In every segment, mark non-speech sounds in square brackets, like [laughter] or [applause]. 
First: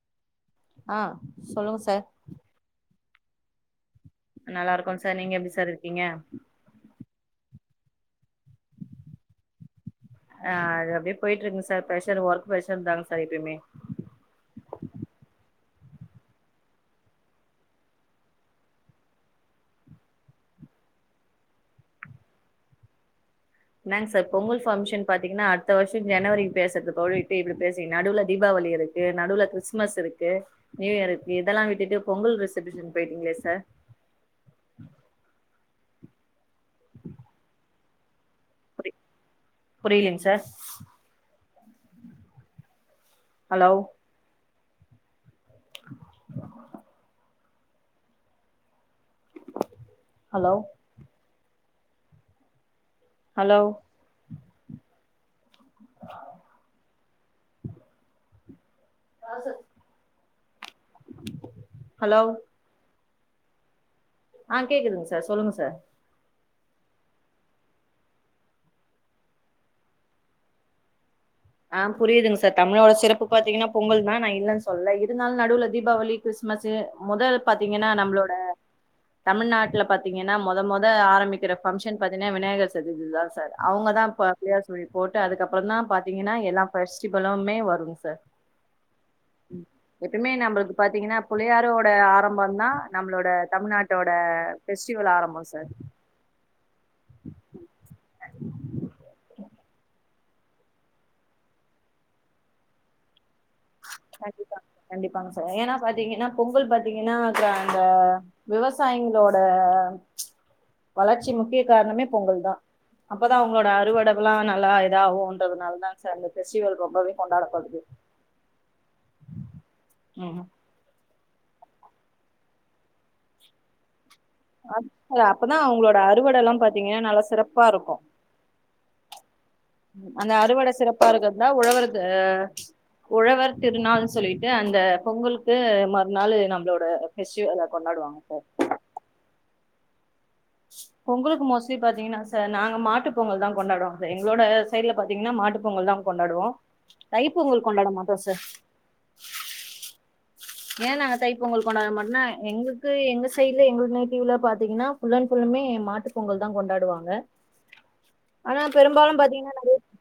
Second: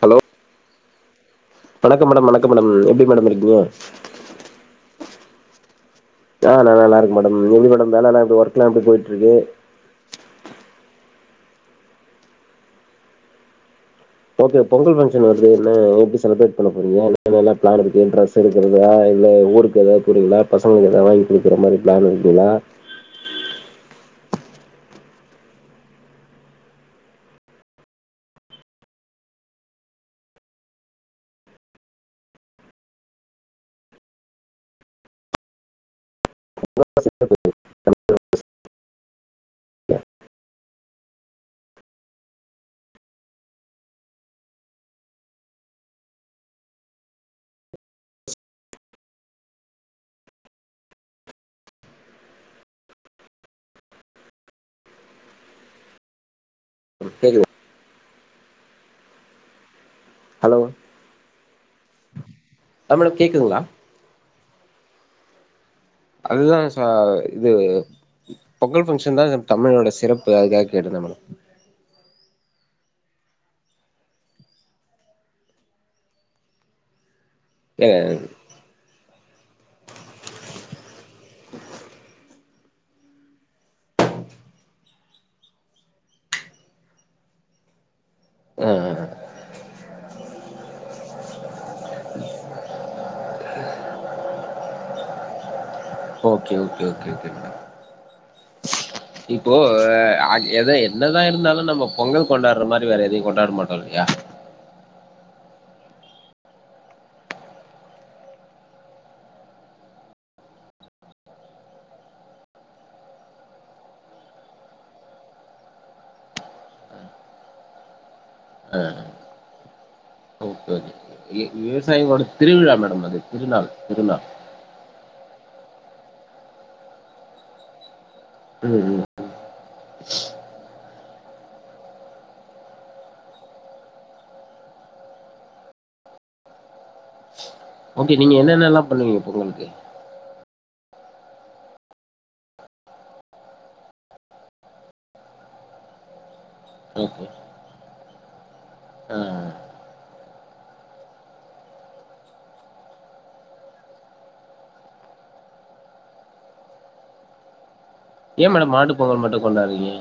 hello ஆ சொல்லுங்க sir வணக்கம் மேடம் வணக்கம் மேடம் எப்டி மேடம் இருக்கீங்க நல்லாருக்கோ சார் நீங்க எப்டி சார் இருக்கீங்க அ நா நல்லாயிருக்க மேடம் லீவு நாள்ல வேலலா எப்டி ஒர்க்கெல்லா எப்டி போயிட்ருக்கு ஆ அப்டியே போயிட்டு இருக்குங்க சார் பெரஷர் ஒர்க்பெரஷர் தாங்க சார் எப்பயுமே ஓகே பொங்கல் பங்க்ஷன் வருதுல எப்டி செலப்ரெட் பண்ண போறீங்க என்ன என்னெல்லா ப்ளான் இருக்கு ட்ரெஸ் இருக்கிறதா இல்ல ஊருக்கு எதாவது போரிங்களா பசங்களுக்கு எதாவது வாங்கி குடுக்குற மாரி ப்ளான் இருக்குங்களா என்னங் சார் பொங்கல்ஃபங்க்ஷன் பாத்தீங்கன்னா அடுத்த வருஷ ஜனவரிக்கு பேசுறதுக்கு பதிலா இப்பயே பேசரிங்க நடுவுல தீபாவளி இருக் நடுவுல கிறிஸ்மஸ் இருக்கு நியூ இயர் இருக்கு இதெல்லா விட்டுட்டு பொங்கல் செலிபிரேசன் போயிட்டீங்களே sir [inaudible] புரியலைங் sir hello [inaudible] hello hello கேக்குதா [unintelligible] ஹலோ ஹலோ நம்மளுக் கேக்குதுங்களா ஆ கேக்குதுங்க சார் சொல்லுங்க சார் அதுதா சார் இது பொங்கல் பங்க்ஷன் தா தமிழோட சிறப்பு அதுக்காக கேட்டு நம ஆ புரியுதுங்க சார் தமிழோட சிறப்பு பாத்தீங்கன்னா பொங்கல் தா நா இல்லன்னு சொல்ல இருந்தாலு நடுவுல தீபாவளி கிறிஸ்மஸ்ஸு மொத பாத்தீங்கன்னா ஏ நம்மளோட தமிழ்நாட்டுல பாத்தீங்கன்னா மொத மொத ஆரம்பிக்கிற பங்க்ஷன் பாத்தீங்கன்னா விநாயகர் சதுர்த்தி தா சார் அவுங்கதா இப்ப பிள்ளையார் சுழி போட்டு அதுக்கப்பறந்தா பாத்தீங்கன்னா எல்லா பெஸ்டிவலுமே வருங்க சார் ஆ ம் எப்பயுமே நம்மளுக்கு பாத்தீங்கன்னா புள்ளையாரோட ஆரம்போந்தா நம்ளோட தமிழ்நாட்டோட ஃபெஸ்டிவல் ஆரம்போ sir okay okay okay okay madam இப்போ எத என்னதா இருந்தாலு நம்ம பொங்கல் கொண்டாடுற மாரி வேற எதையு கொண் கண்டிப்பாங்க கண்டிப்பாங்க சார் ஏன்னா பாத்தீங்கன்னா பொங்கல் பாத்தீங்கன்னா அப்பறோ அந்த விவசாயிங்களோட வளர்ச்சி முக்கிய காரணமே பொங்கல்தா அப்பதா அவங்களோட அறுவடைல்லா நல்லா இதாகுன்றதுனாலதாங்க சார் இந்த பெஸ்டிவல் ரொம்பவே கொண்டாடப்படுது ம் ஓகே ஓகே வி- விவசாயிகளோட திருவிழா மேடம் அது திருநாள் திருநாள் அப் அது அப்பதா அவங்களோட அறுவடையெல்லா பாத்தீங்கன்னா நல்லா சிறப்பா இருக்கு ம் ம் அந்த அறுவட சிறப்பா இருக்குறதுதா உழவருது உழவர் திருநாள்னு சொல்லிட்டு அந்த பொங்கலுக்கு மறுநாள் நம்மளோட பெஸ்டிவல் அது ஓகே நீங்க என்னென்னல்லா பண்ணுவீங்க பொங்கலுக்கு பொங்கலுக்கு மோஸ்ட்லி பாத்தீங்கன்னா சார் நாங்க மாட்டு பொங்கல்தா கொண்டாடுவோங்க சார் எங்களோட சைடுல பாத்தீங்கன்னா மாட்டு பொங்கல்தா கொண்டாடுவோ ஓகே தைப் பொங்கல் கொண்டாட மாட்டோ சார் ஆ ஆ ஏ நாங்க தைப் பொங்கல் கொண்டாட மாட்டோன்னா எங்களுக்கு எங்க சைடு்ல எங்களுக்கு நேட்டிவ்ல பாத்தீங்கன்னா ஃபுல் அண்ட் ஃபுல்லுமே மாட்டு பொங்கல்தா கொண்டாடுவாங்க ஏன் ஆனா மேடம் மாட்டு பெரும்பாலு பொங்கல் மட்டும் பாத்தீங்கன்னா நெறைய கொண்டாடுறீங்க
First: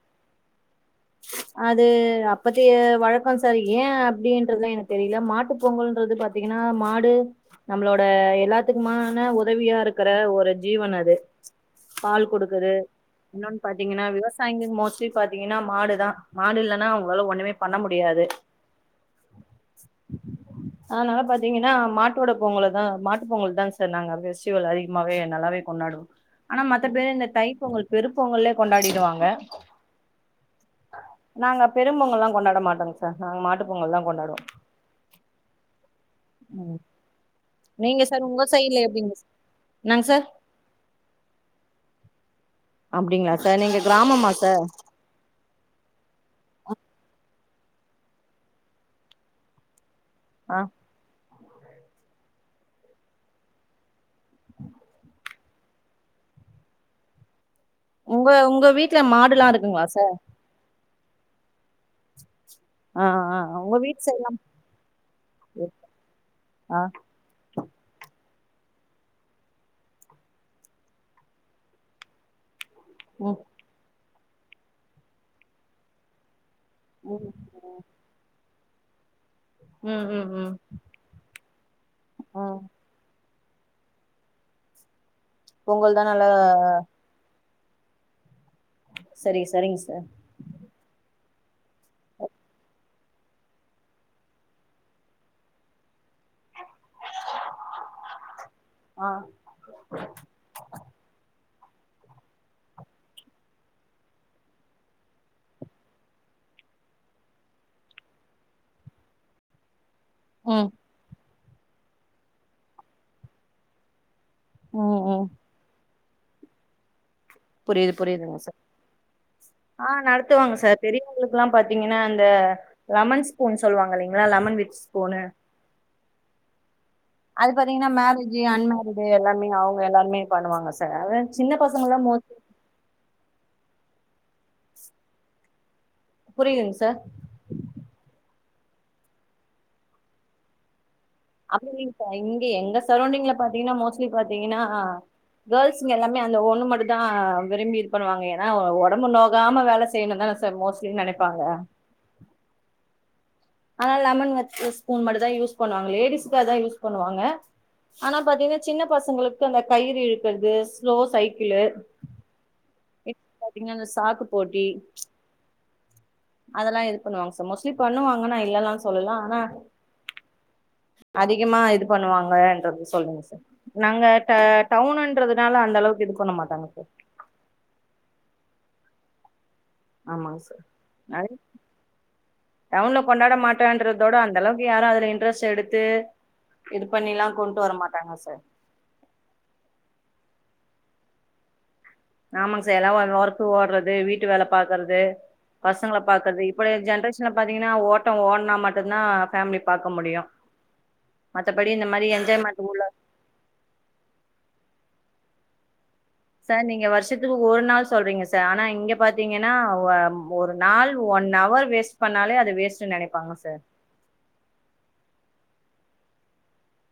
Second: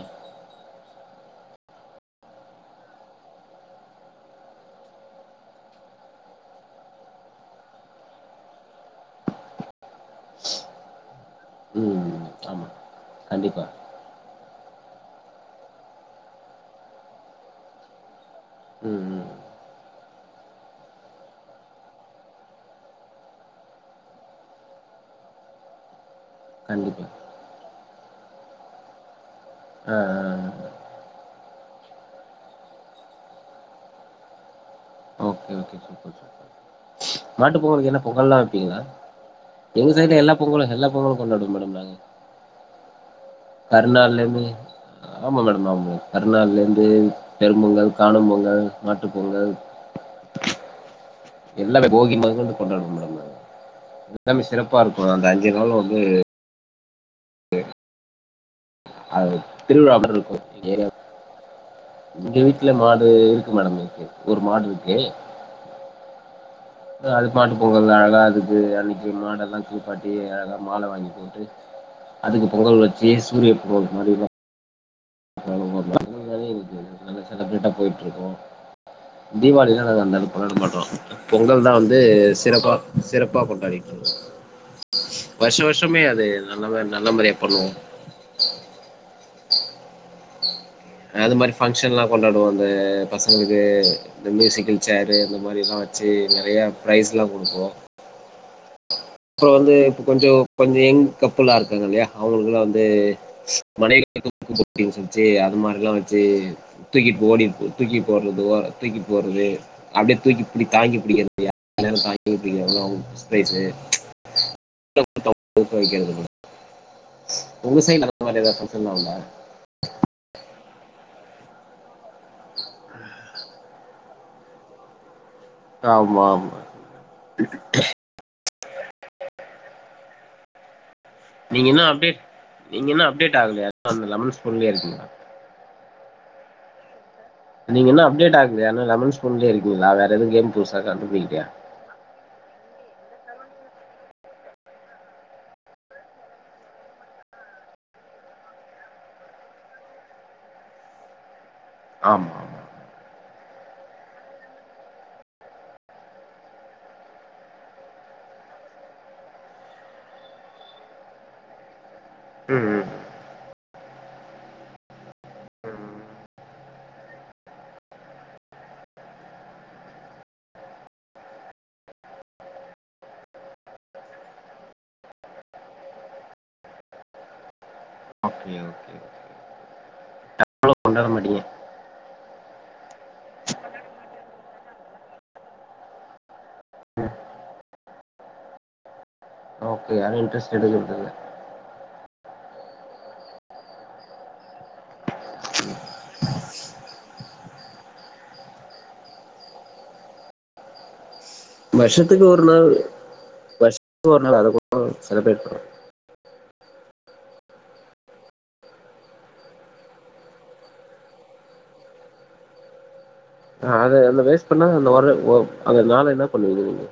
அது அப்பதைய வழக்கோ சார் ஏ அப்டின்றது எனக்கு தெரில மாட்டு பொங்கல்ன்றது பாத் தீங்கன்னா மாடு நம்மளோட எல்லாத்துக்குமான உதவியா இருக்குற ஒரு ஜீவன் அது ம் பால் குடுக்குது ஆமாம் இன்னொன்னு கண்டிப்பாக பாத்தீங்கன்னா விவசாயிங்க மோஸ்ட்லி பாத்தீங்கன்னா மாடுதா மாடு இல்லன்னா அவுங்களால ஒண்ணுமே பண்ண முடியாது ம் ம் அதனால பாத்தீங்கன்னா மாட்டோட பொங்கலதா மாட்டு பொங்கல்தாங்க சார் நாங்க பெஸ்டிவல் அதிகமாவே நல்லாவே கொண்டாடுவோ ஆனா மத்த கண்டிப்பாக பேரு இந்த தை பொங்கல் பெருப்பொங்கலே கொண்டாடிடுவாங்க ஆ ஆ ஆ நாங்க பெரும் பொங்கல்லா கொண்டாட மாட்டோங்க சார் நாங்க மாட்டு பொங்கல்தா கொண்டாடுவோ ஓகே சூப்பர் சூப்பர் ம் மாட்டுப்பொங்கல்க்கு என்ன நீங்க சார் பொங்கல்லா உங்க வப்பீங்களா சைட்ல எப்டிங்க எங்க என்னங்க சைடுல சார் எல்லா பொங்கலு எல்லா பொங்கலு கொண்டாடுவோ மேடம் நாங்க அப்டிங்களா சார் நீங்க கறிநாள்ல கிராமமா இருந்து சார் ஆமா மேடம் ஆமா கறிநாள்ல இருந்து பெரும் பொங்கல் காணும் பொங்கல் மாட்டுப்பொங்கல் ஆ எல்லா அந்த போகி மொதக்கொண்டு கொண்டாடுவோ மேடம் நாங்க எல்லாமே சிறப்பா இருக்கு அந்த அஞ்சி நாளு வந்து உங்க உங்க வீட்ல அது மாடுல்லா இருக்குங்களா சார் எங்க வீட்ல ஆ மாடு ஆ இருக்கு உங்க மேடம் வீட்டு இருக்கு சைட்லா ஒரு மாடு இருக்கு ஆ அதுக்கு மாட்டு பொங்கல்னா அழகா அதுக்கு அன்னிக்கி மாடெல்லா குளிப்பாட்டி அழகா மால வாங்கி போட்டு அதுக்கு பொங்கல் வச்சி ம் சூரிய பொங்கல்க்கு மாரிருவோ அப்பறோ அன்னக்கி நெறைய வேலைகள் இருக்கு அன்னக்கி நல்லா ம் செலப்ரேட்டா போயிட்டு இருக்கு தீபாவளிலா நாங்க ம் அந்த ம் அளவுக்கு ம் கொண்டாட மாட்டோ பொங்கல்தா வந்து ம் சிறப்பா சிறப் ப்பா கொண்டாடிட்ருக்கோ வருஷோ பொங்கல் தா வருஷமே அது நல்லா நல்ல நல்ல மாரியா பண்ணுவோ சரிங்க சரிங்க சார் அது மாறி பங்க்ஷன்லா கொண்டாடுவாங்க பசங்களுக்கு இந்த மியூசிக்கல் சேரு இந்த மாறிலா வச்சு நெறையா ப்ரைஸ்லா கொடுப்போ ஆ அப்பற வந்து இப்ப கொஞ்சோ கொஞ்சோ யங் கப்புல்லா இருக்காங்கல்லையா அவங்களுக்குல்லா வந்து [unintelligible] அது மாறி லா வச்சி தூக்கிட்டு ஓடிப் தூக்கிட்டு ஓட்றது தூக்கி போட்றது அப்டியே தூக்கிப் பிடி ம் தாங்கி பிடிக்கிறது [unintelligible] தாங்கி பிடிக்க [unintelligible] ம் [unintelligible] உங்க புரியுது சைட் அந்த புரியுதுங்க மாதிரி சார் ஏதாவது பங்க்ஷன் ல உண்டா ஆ நடத்துவாங்க சார் பெரியவங்களுக்குல்லா பாத்தீங்கன்னா அந்த லெமன் ஸ்பூன் சொல்லுவாங்க இல்லைங்களா லெமன் வித் ஸ்பூனு ஆமா ஆமா அது பாத்தீங்கன்னா மேரேஜு அன்மேரீடு எல்லாமே அவுங்க எல்லாமே பண்ணுவாங்க சார் சின்ன நீங்க இன்னு பசங்கல்லா மோ அப்டேட் நீங்க இன்னு அப்டேட் ஆகலையா அந்த லெமன் ஸ்பூன்லேயே இருக்கீங்கல புரியலீங்க சார் நீங்க இன்னு அப்டேட் ஆகலையா இன்னு லெமன் ஸ்பூன்லேயே இருக்கீங்களா வேற எது கேம் புதுசா கண்டுபிடிக்கலயா அப்புடி இல்லைங்க சார் இங்க எங்க சரௌண்டிங்ல பாத்தீங்கன்னா மோஸ்ட்லி பாத்தீங்கன்னா கேர்ள்ஸுங்க எல்லாமே அந்த ஒண்ணு மட்டுந்தா விரும்பி இது பண்ணுவாங்க ஏன்னா ஒடம்பு நோகாம வேல செய்யணுந்தானே சார் மோஸ்ட்லின்னு நெனப்பாங்க ஆமா ஆமா அதனால லெமன் வித் ஸ்பூன் மட்டு தான் யூஸ் பண்ணுவாங்க லேடிஸ்க்கு அதான் யூஸ் பண்ணுவாங்க ஆனா பாத்தீங்கன்னா சின்னப் பசங்களுக்கு அந்த கயிறு இழுக்கிறது ஸ்லோ சைக்கிளு ம் ம் இப்ப பாத்தீங்கன்னா இந்த சாக்கு போட்டி அதெல்லா இது பண்ணுவாங்க சார் மோஸ்லி பண்ணுவாங்க நா இல்லேன்னுல்லா சொல்லலே ஆனா அதிகமா இது பண்ணுவாங்கன்றது சொல்லுங்க சார் நாங்க ட டவுனுன்றதுனால அந்த அளவுக்கு இது பண்ண மாட்டங்க சார் ஓகே ஓகே ஆமாங்க சார் கொண்டாட மாட்டீங்க நெறைய டவுன்ல கொண்டாட மாட்டோன்றத விட அந்த அளவுக்கு யாரு அதுல இன்ட்ரெஸ்ட் எடுத்து இது பண்ணில்லா கொண்ட்டு வர மாட்டாங்க சார் ஓகே யாரும் இன்டரெஸ்ட் எடுக்கிறதில்ல ஆமாங்க சார் எல்லா ஒர்க்கு ஓடுறது வீட்டு வேலை பாக்குறது பசங்களப் பாக்குறது இப்புடி ஜென்ரேஷன்ல பாத்தீங்கன்னா ஓட்டம் ஓடுனா மட்டுந்தான் ஃபேமிலி பாக்க முடியு மத்தபடி இந்த மாரி வர்ஷத்துக்கு ஒரு நாள் என்ஜாய்மெண்ட் வர்ஷத்துக்கு ஒரு நாள் வர்ஷத்துக்கு ஒரு நாள் அதக் கொண்டாட செலிப்ரேட் பண்ணணு சார் நீங்க வருஷத்துக்கு ஒரு நாள் சொல்றீங்க சார் ஆனா இங்க பாத்தீங்கன்னா வ ஒரு நாள் ஒன் ஹவர் வேஸ்ட் வேஸ்ட் பண்ணாலே அது வேஸ்ட்டுன்னு நெனைப்பாங்க சார் ஹ அத அதுல வேஸ்ட் பண்ணா அந்த வர்ற அந்த நாள்ல என்ன பண்ணுவீங்க நீங்க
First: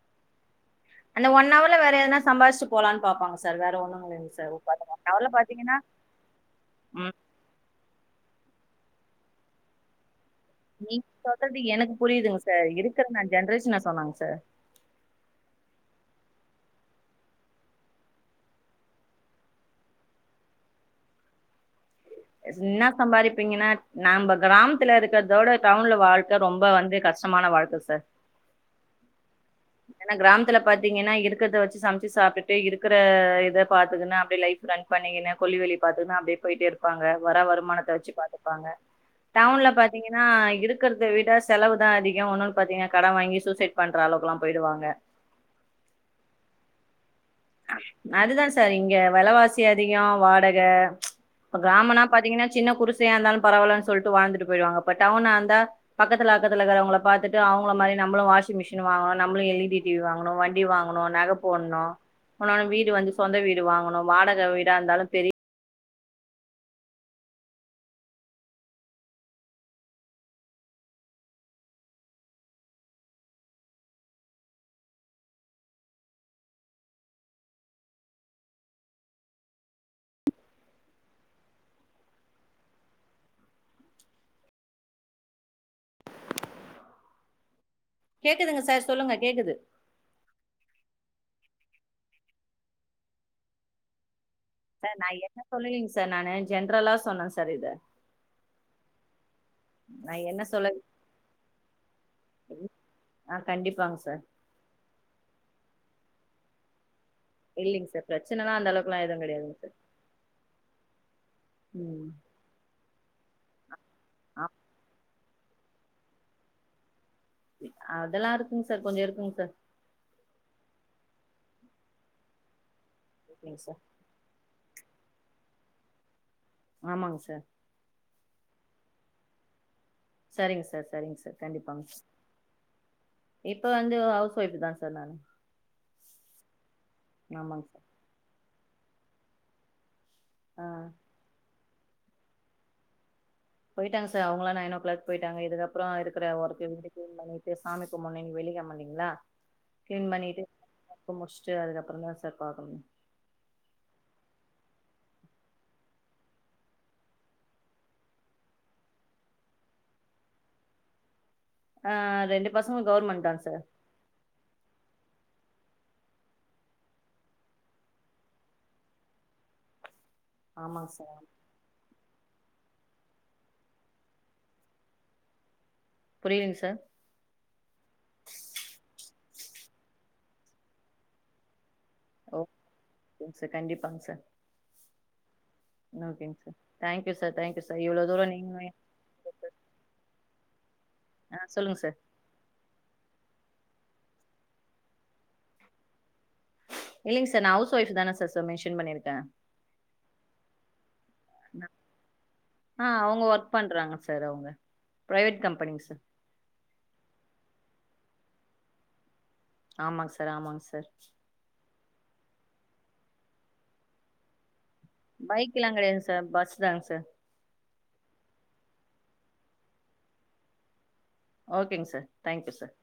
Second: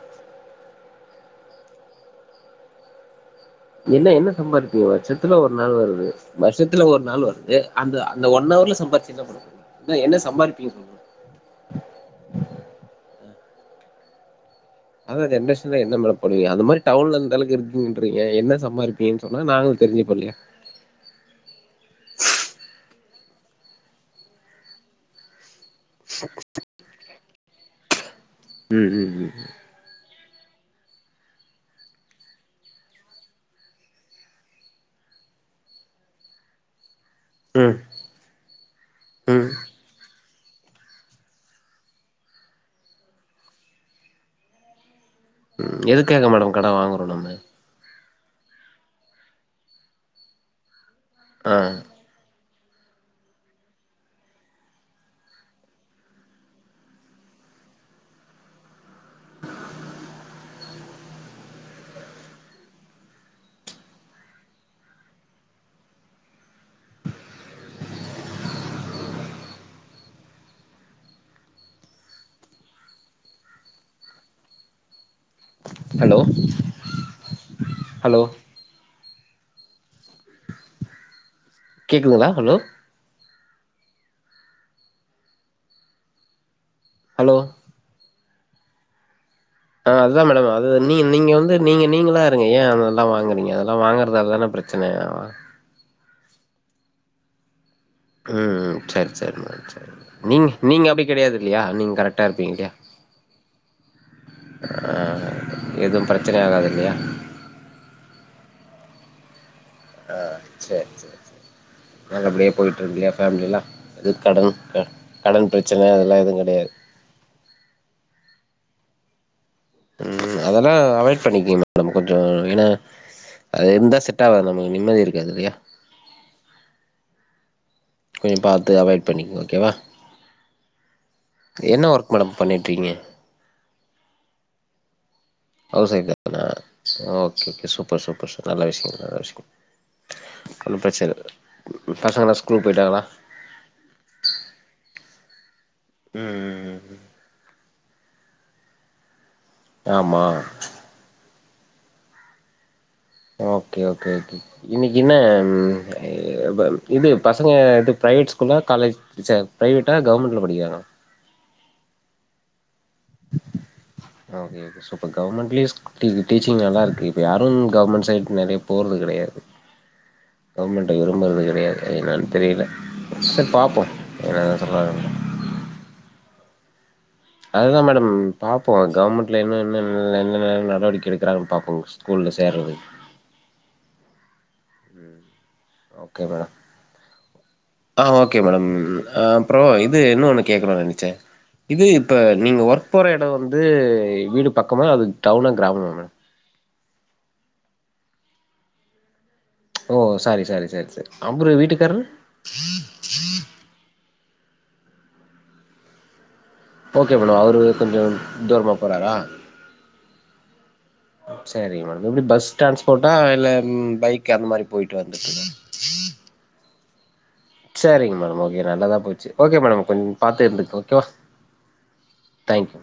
அந்த ஒன் ஹவர்ல வேற எதுனா சம்பாரிச்சுட்டு போலான்னு பாப்பாங்க சார் வேற என்ன என்ன ஒண்ணுமில்லைங்க சார் சம்பாதிப்பீங்க ஒன் ஹவர்ல வர்ஷத்துல ஒரு நாள் பாத்தீங்கன்னா வருது வர்ஷத்துல ஒரு ம் நாள் வருது அந்த அந்த ஒன் ஹவர்ல சம்பாதிச்சு என்ன பண்ணப் போறீங்க என்ன என்ன சம்பாதிப்பீங்க சொல்லுங்க நீங்க சொல்றது எனக்கு புரியுதுங்க சார் இருக்குற நா ஜென்ரேஷன சொன்னேங்க சார் அதான் ஜென்ரேஷன்ல என்ன மேடம் பண்ணுவீங்க அந்த மாறி டவுன்ல அந்த அளவுக்கு இருக்குங்குன்றீங்க என்ன சம்பாரிப் பீங்கன்னு சொன்னா நாங்களு தெரிஞ்சுப்போ இல்லையா என்ன சம்பாரிப்பீங்கன்னா நாம்ப கிராமத்துல இருக்கிறதோட டவுன்ல வாழ்க்க ரொம்ப வந்து கஷ்டமான வாழ்க்க சார் ம் ம் ம் ஏன்னா கிராமத்துல பாத்தீங்கன்னா இருக்கறத வச்சு சமைச்சு சாப்பிட்டுட்டு இருக்கிற இத பாத்துகினு அப்டியே லைஃப் ரன் பண்ணிக்கினு கொள்ளி வேலயப் பாத்துக்கினு அப்டியே போயிட்டே இரு ப்பாங்க வர்ற ம் வருமானத்த வச்சு பார்த்துப்பாங்க ம் டவுண்ல பாத் தீங்கன்னா இருக்கிறத விட செலவுதா அதிகோ ஒன்னொன்னு பாத்தீங்கன்னா கடன் வாங்கி சூசைடு பண்ற அளவுக்குல்லா போயிடுவாங்க ம் எதுக்காக மேடம் கட வாங்குறோ நம்ம அதுதா சார் இங்க விலவாசி அதிகோ வாடக ஆ இப்ப கிராமனா பாத்தீங்கன்னா சின்ன குடிசையா இருந்தால பரவாலன்னு சொல்லிட்டு வாழ்ந்துட்டு போயிடுவாங்க பட் டவுண்ணா இருந்தா பக்கத்துல அக்கத்துலகிறவங்க பாத்துட்டு அவுங்கள மாரி நம்பளு வாஷிங் மெஷின் வாங்கணு நம்ம ளு எல்லீடி டிவி வாங்கணு வண்டி வாங்கணு நக போண்ணு இப்பலா வீடு வந்து சொந்த வீடு வாங்கணு வாடக வீடா இருந்தாலு பெரி ஹலோ ஹலோ கேட்குதுங்ளா ஹலோ ஹலோ கேக்குதுங்க சார் சொல்லுங்க கேக்குது ஆ அதுதா மேடம் அது நீ நீங்க வந்து நீங்க நீங்களா இருங்க ஏ அதெல்லா வாங்குறீங்க அதெல்லா வாங்கறனாலதானே அப்றே சார் நா என்ன சொல்லலீங் சார் நானு ஜென்ரலா சொன்னே சார் இத ம் ம் செர் செரிமா நா என்ன நீங்க சொல்ல நீங்க அப்டி கெடையாது இல்லையா நீங்க கரெக்டா இருப்பீங்க இல்லையா ஆ கண்டிப்பாங்க சார் ஆ எதும் பிரச்சனை ஆகாது இல்லையா இல்லிங் சார் பிரச்சனல்லா அந்தளவுக்குல்லா எதும் கெடையாதுங் சார் ஆ சேர் சேரர் சேரி ம் நல்லபடியா போயிட்ருந்தியா பேமிலில்லா அது ஆ கடன் கடன் பிரச்சன அதெலா எதும் கெடையாது அதெல்லா இருக்குங் சார் கொஞ்சோ இருக்குங் சார் ம் ம் அதெல்லா அவாய்ட் பண்ணிக்கீங்க மேடம் கொஞ்சோ ஏன்னா ஓகேங்க அது சார் இருந்தா செட் வீட்டா வேற நம்ளுக்கு நிம்மதி இருக்காது இல்லையா ஆமாங் சார் கொஞ்சோ பாத்து அவாய்ட் பண்ணிக்கங்க ஓகேவா சரிங்க சார் சரிங்க சார் கண்டிப்பாங் என்ன ஒர்க் மேடம் பண்ணிட்ருக்கீங்க இப்ப வந்து ஹவுஸ் ஒய்ஃப்தா சார் நானு ஹவுஸ் ஒய்ஃப்தானா ஓகே ஆமாங்க okay sir super super super நல்ல விஷ்யோ நல்ல விஷ்யோ ஆ ஒன்னு பிரச்சனயில்ல உங்க பசங்கல்லா ஸ்கூல் போயிட்டாங்களா போயிட்டாங்க சார் அவுங்கல்லா நைன் ஓ கிளாக் போய்ட்டாங்க இதுக்கப்றோ இருக்கிற ஒர்க் ம் இருக்கு கிளீன் பண்ணிட்டு சாமி கும்பன்னு இன்னிக்கி வெள்ளிக்கெழம இல்லிங்ளா கிளீன் ஆமா பண்ணிட்டு ஒர்க்க முட்ச்சிட்டு அதுக்கப்றோ தா சார் பாக்கணு ஓகே ஓகே இன்னிக்கு என்ன எ ப இது பசங்க இது பிரைவேட் ஸ்கூலா காலேஜ் சேர் பிரைவேட்டா கவுர்மெண்ட்ல படிக்குறாங்களா ஆ ரெண்டு பசங்களு கவுர்மெண்ட் தா சார் ஓகே சூப்பர் கவுர்மெண்ட் ஸ்கூல்லயே டீச்சிங் சூப்பர் கவுர்மெண்ட்லயு டீச்சிங் நல்லா இருக்கு இப்ப யாரு கவுர்மெண்ட் சைட் நெறைய போறது கடையாது ஆமாங்க கவுர்மெண்ட்டு சார் விரும்புறது கிடையாது என்னன் தெரில சரி பாப்போம் என்னதா சொல்றாங்கன்னு புரிலங் சார் அதுதா மேடம் பாப்போ கவுர்மெண்ட்ல இன்னும்ன்ன என்னென்ன நடவடிக்க எடுக்குறாங்க பாப்போ ஸ்கூல்ல சேரதுக்கு சார் கண்டிப்பாங்க சார் ஓகே ஓகேங்க madam sir thank you sir thank you sir ஆ இவ்ளோ தூரம் ஓகே மேடம் நீங்களும் ஆ அப்புறோ இது இன்னொன்னு கேக்கணுனு நெனச்சே ஆ சொல்லுங்க இது சார் இப்ப நீங்க ஒர்க் போற எடோ வந்து வீடு பக்கமா அது டவுனா கிராமமா மேடம் இல்லங் சார் நா ஹவுஸ் ஒய்ஃப்புனுதானே சார் மென்ஷன் பண்ணிருக்கே ஓ சாரி சாரி சாரி சாரி அப்புரோ வீட்டுக்காரரு ஆ அவுங்க ஒர்க் பண்றாங்க சார் அவுங்க ப்ரைவேட் கம்பெனிங் சார் ஓகே மேடம் அவரு கொஞ்சோ தூரமா போறாரா ஆமாங்க சார் ஆமாங்க சார் சேரிங் மேடம் எப்டி பஸ் டிரான்ஸ்போர்ட்டா இல்ல பைக் அந்த மாரி போயிட்டு வந்துட்டு பைக்கில்லா கிடையாதுங்க சார் பஸ் தாங்க சார் சேரிங்க மேடம் ஓகே நல்லதா போச்சு ஓகே மேடம் கொஞ்சோ பாத்தே இருந்துக்கங்க ஓகேவா ஓகேங்க சார் தேங்க்யூ சார்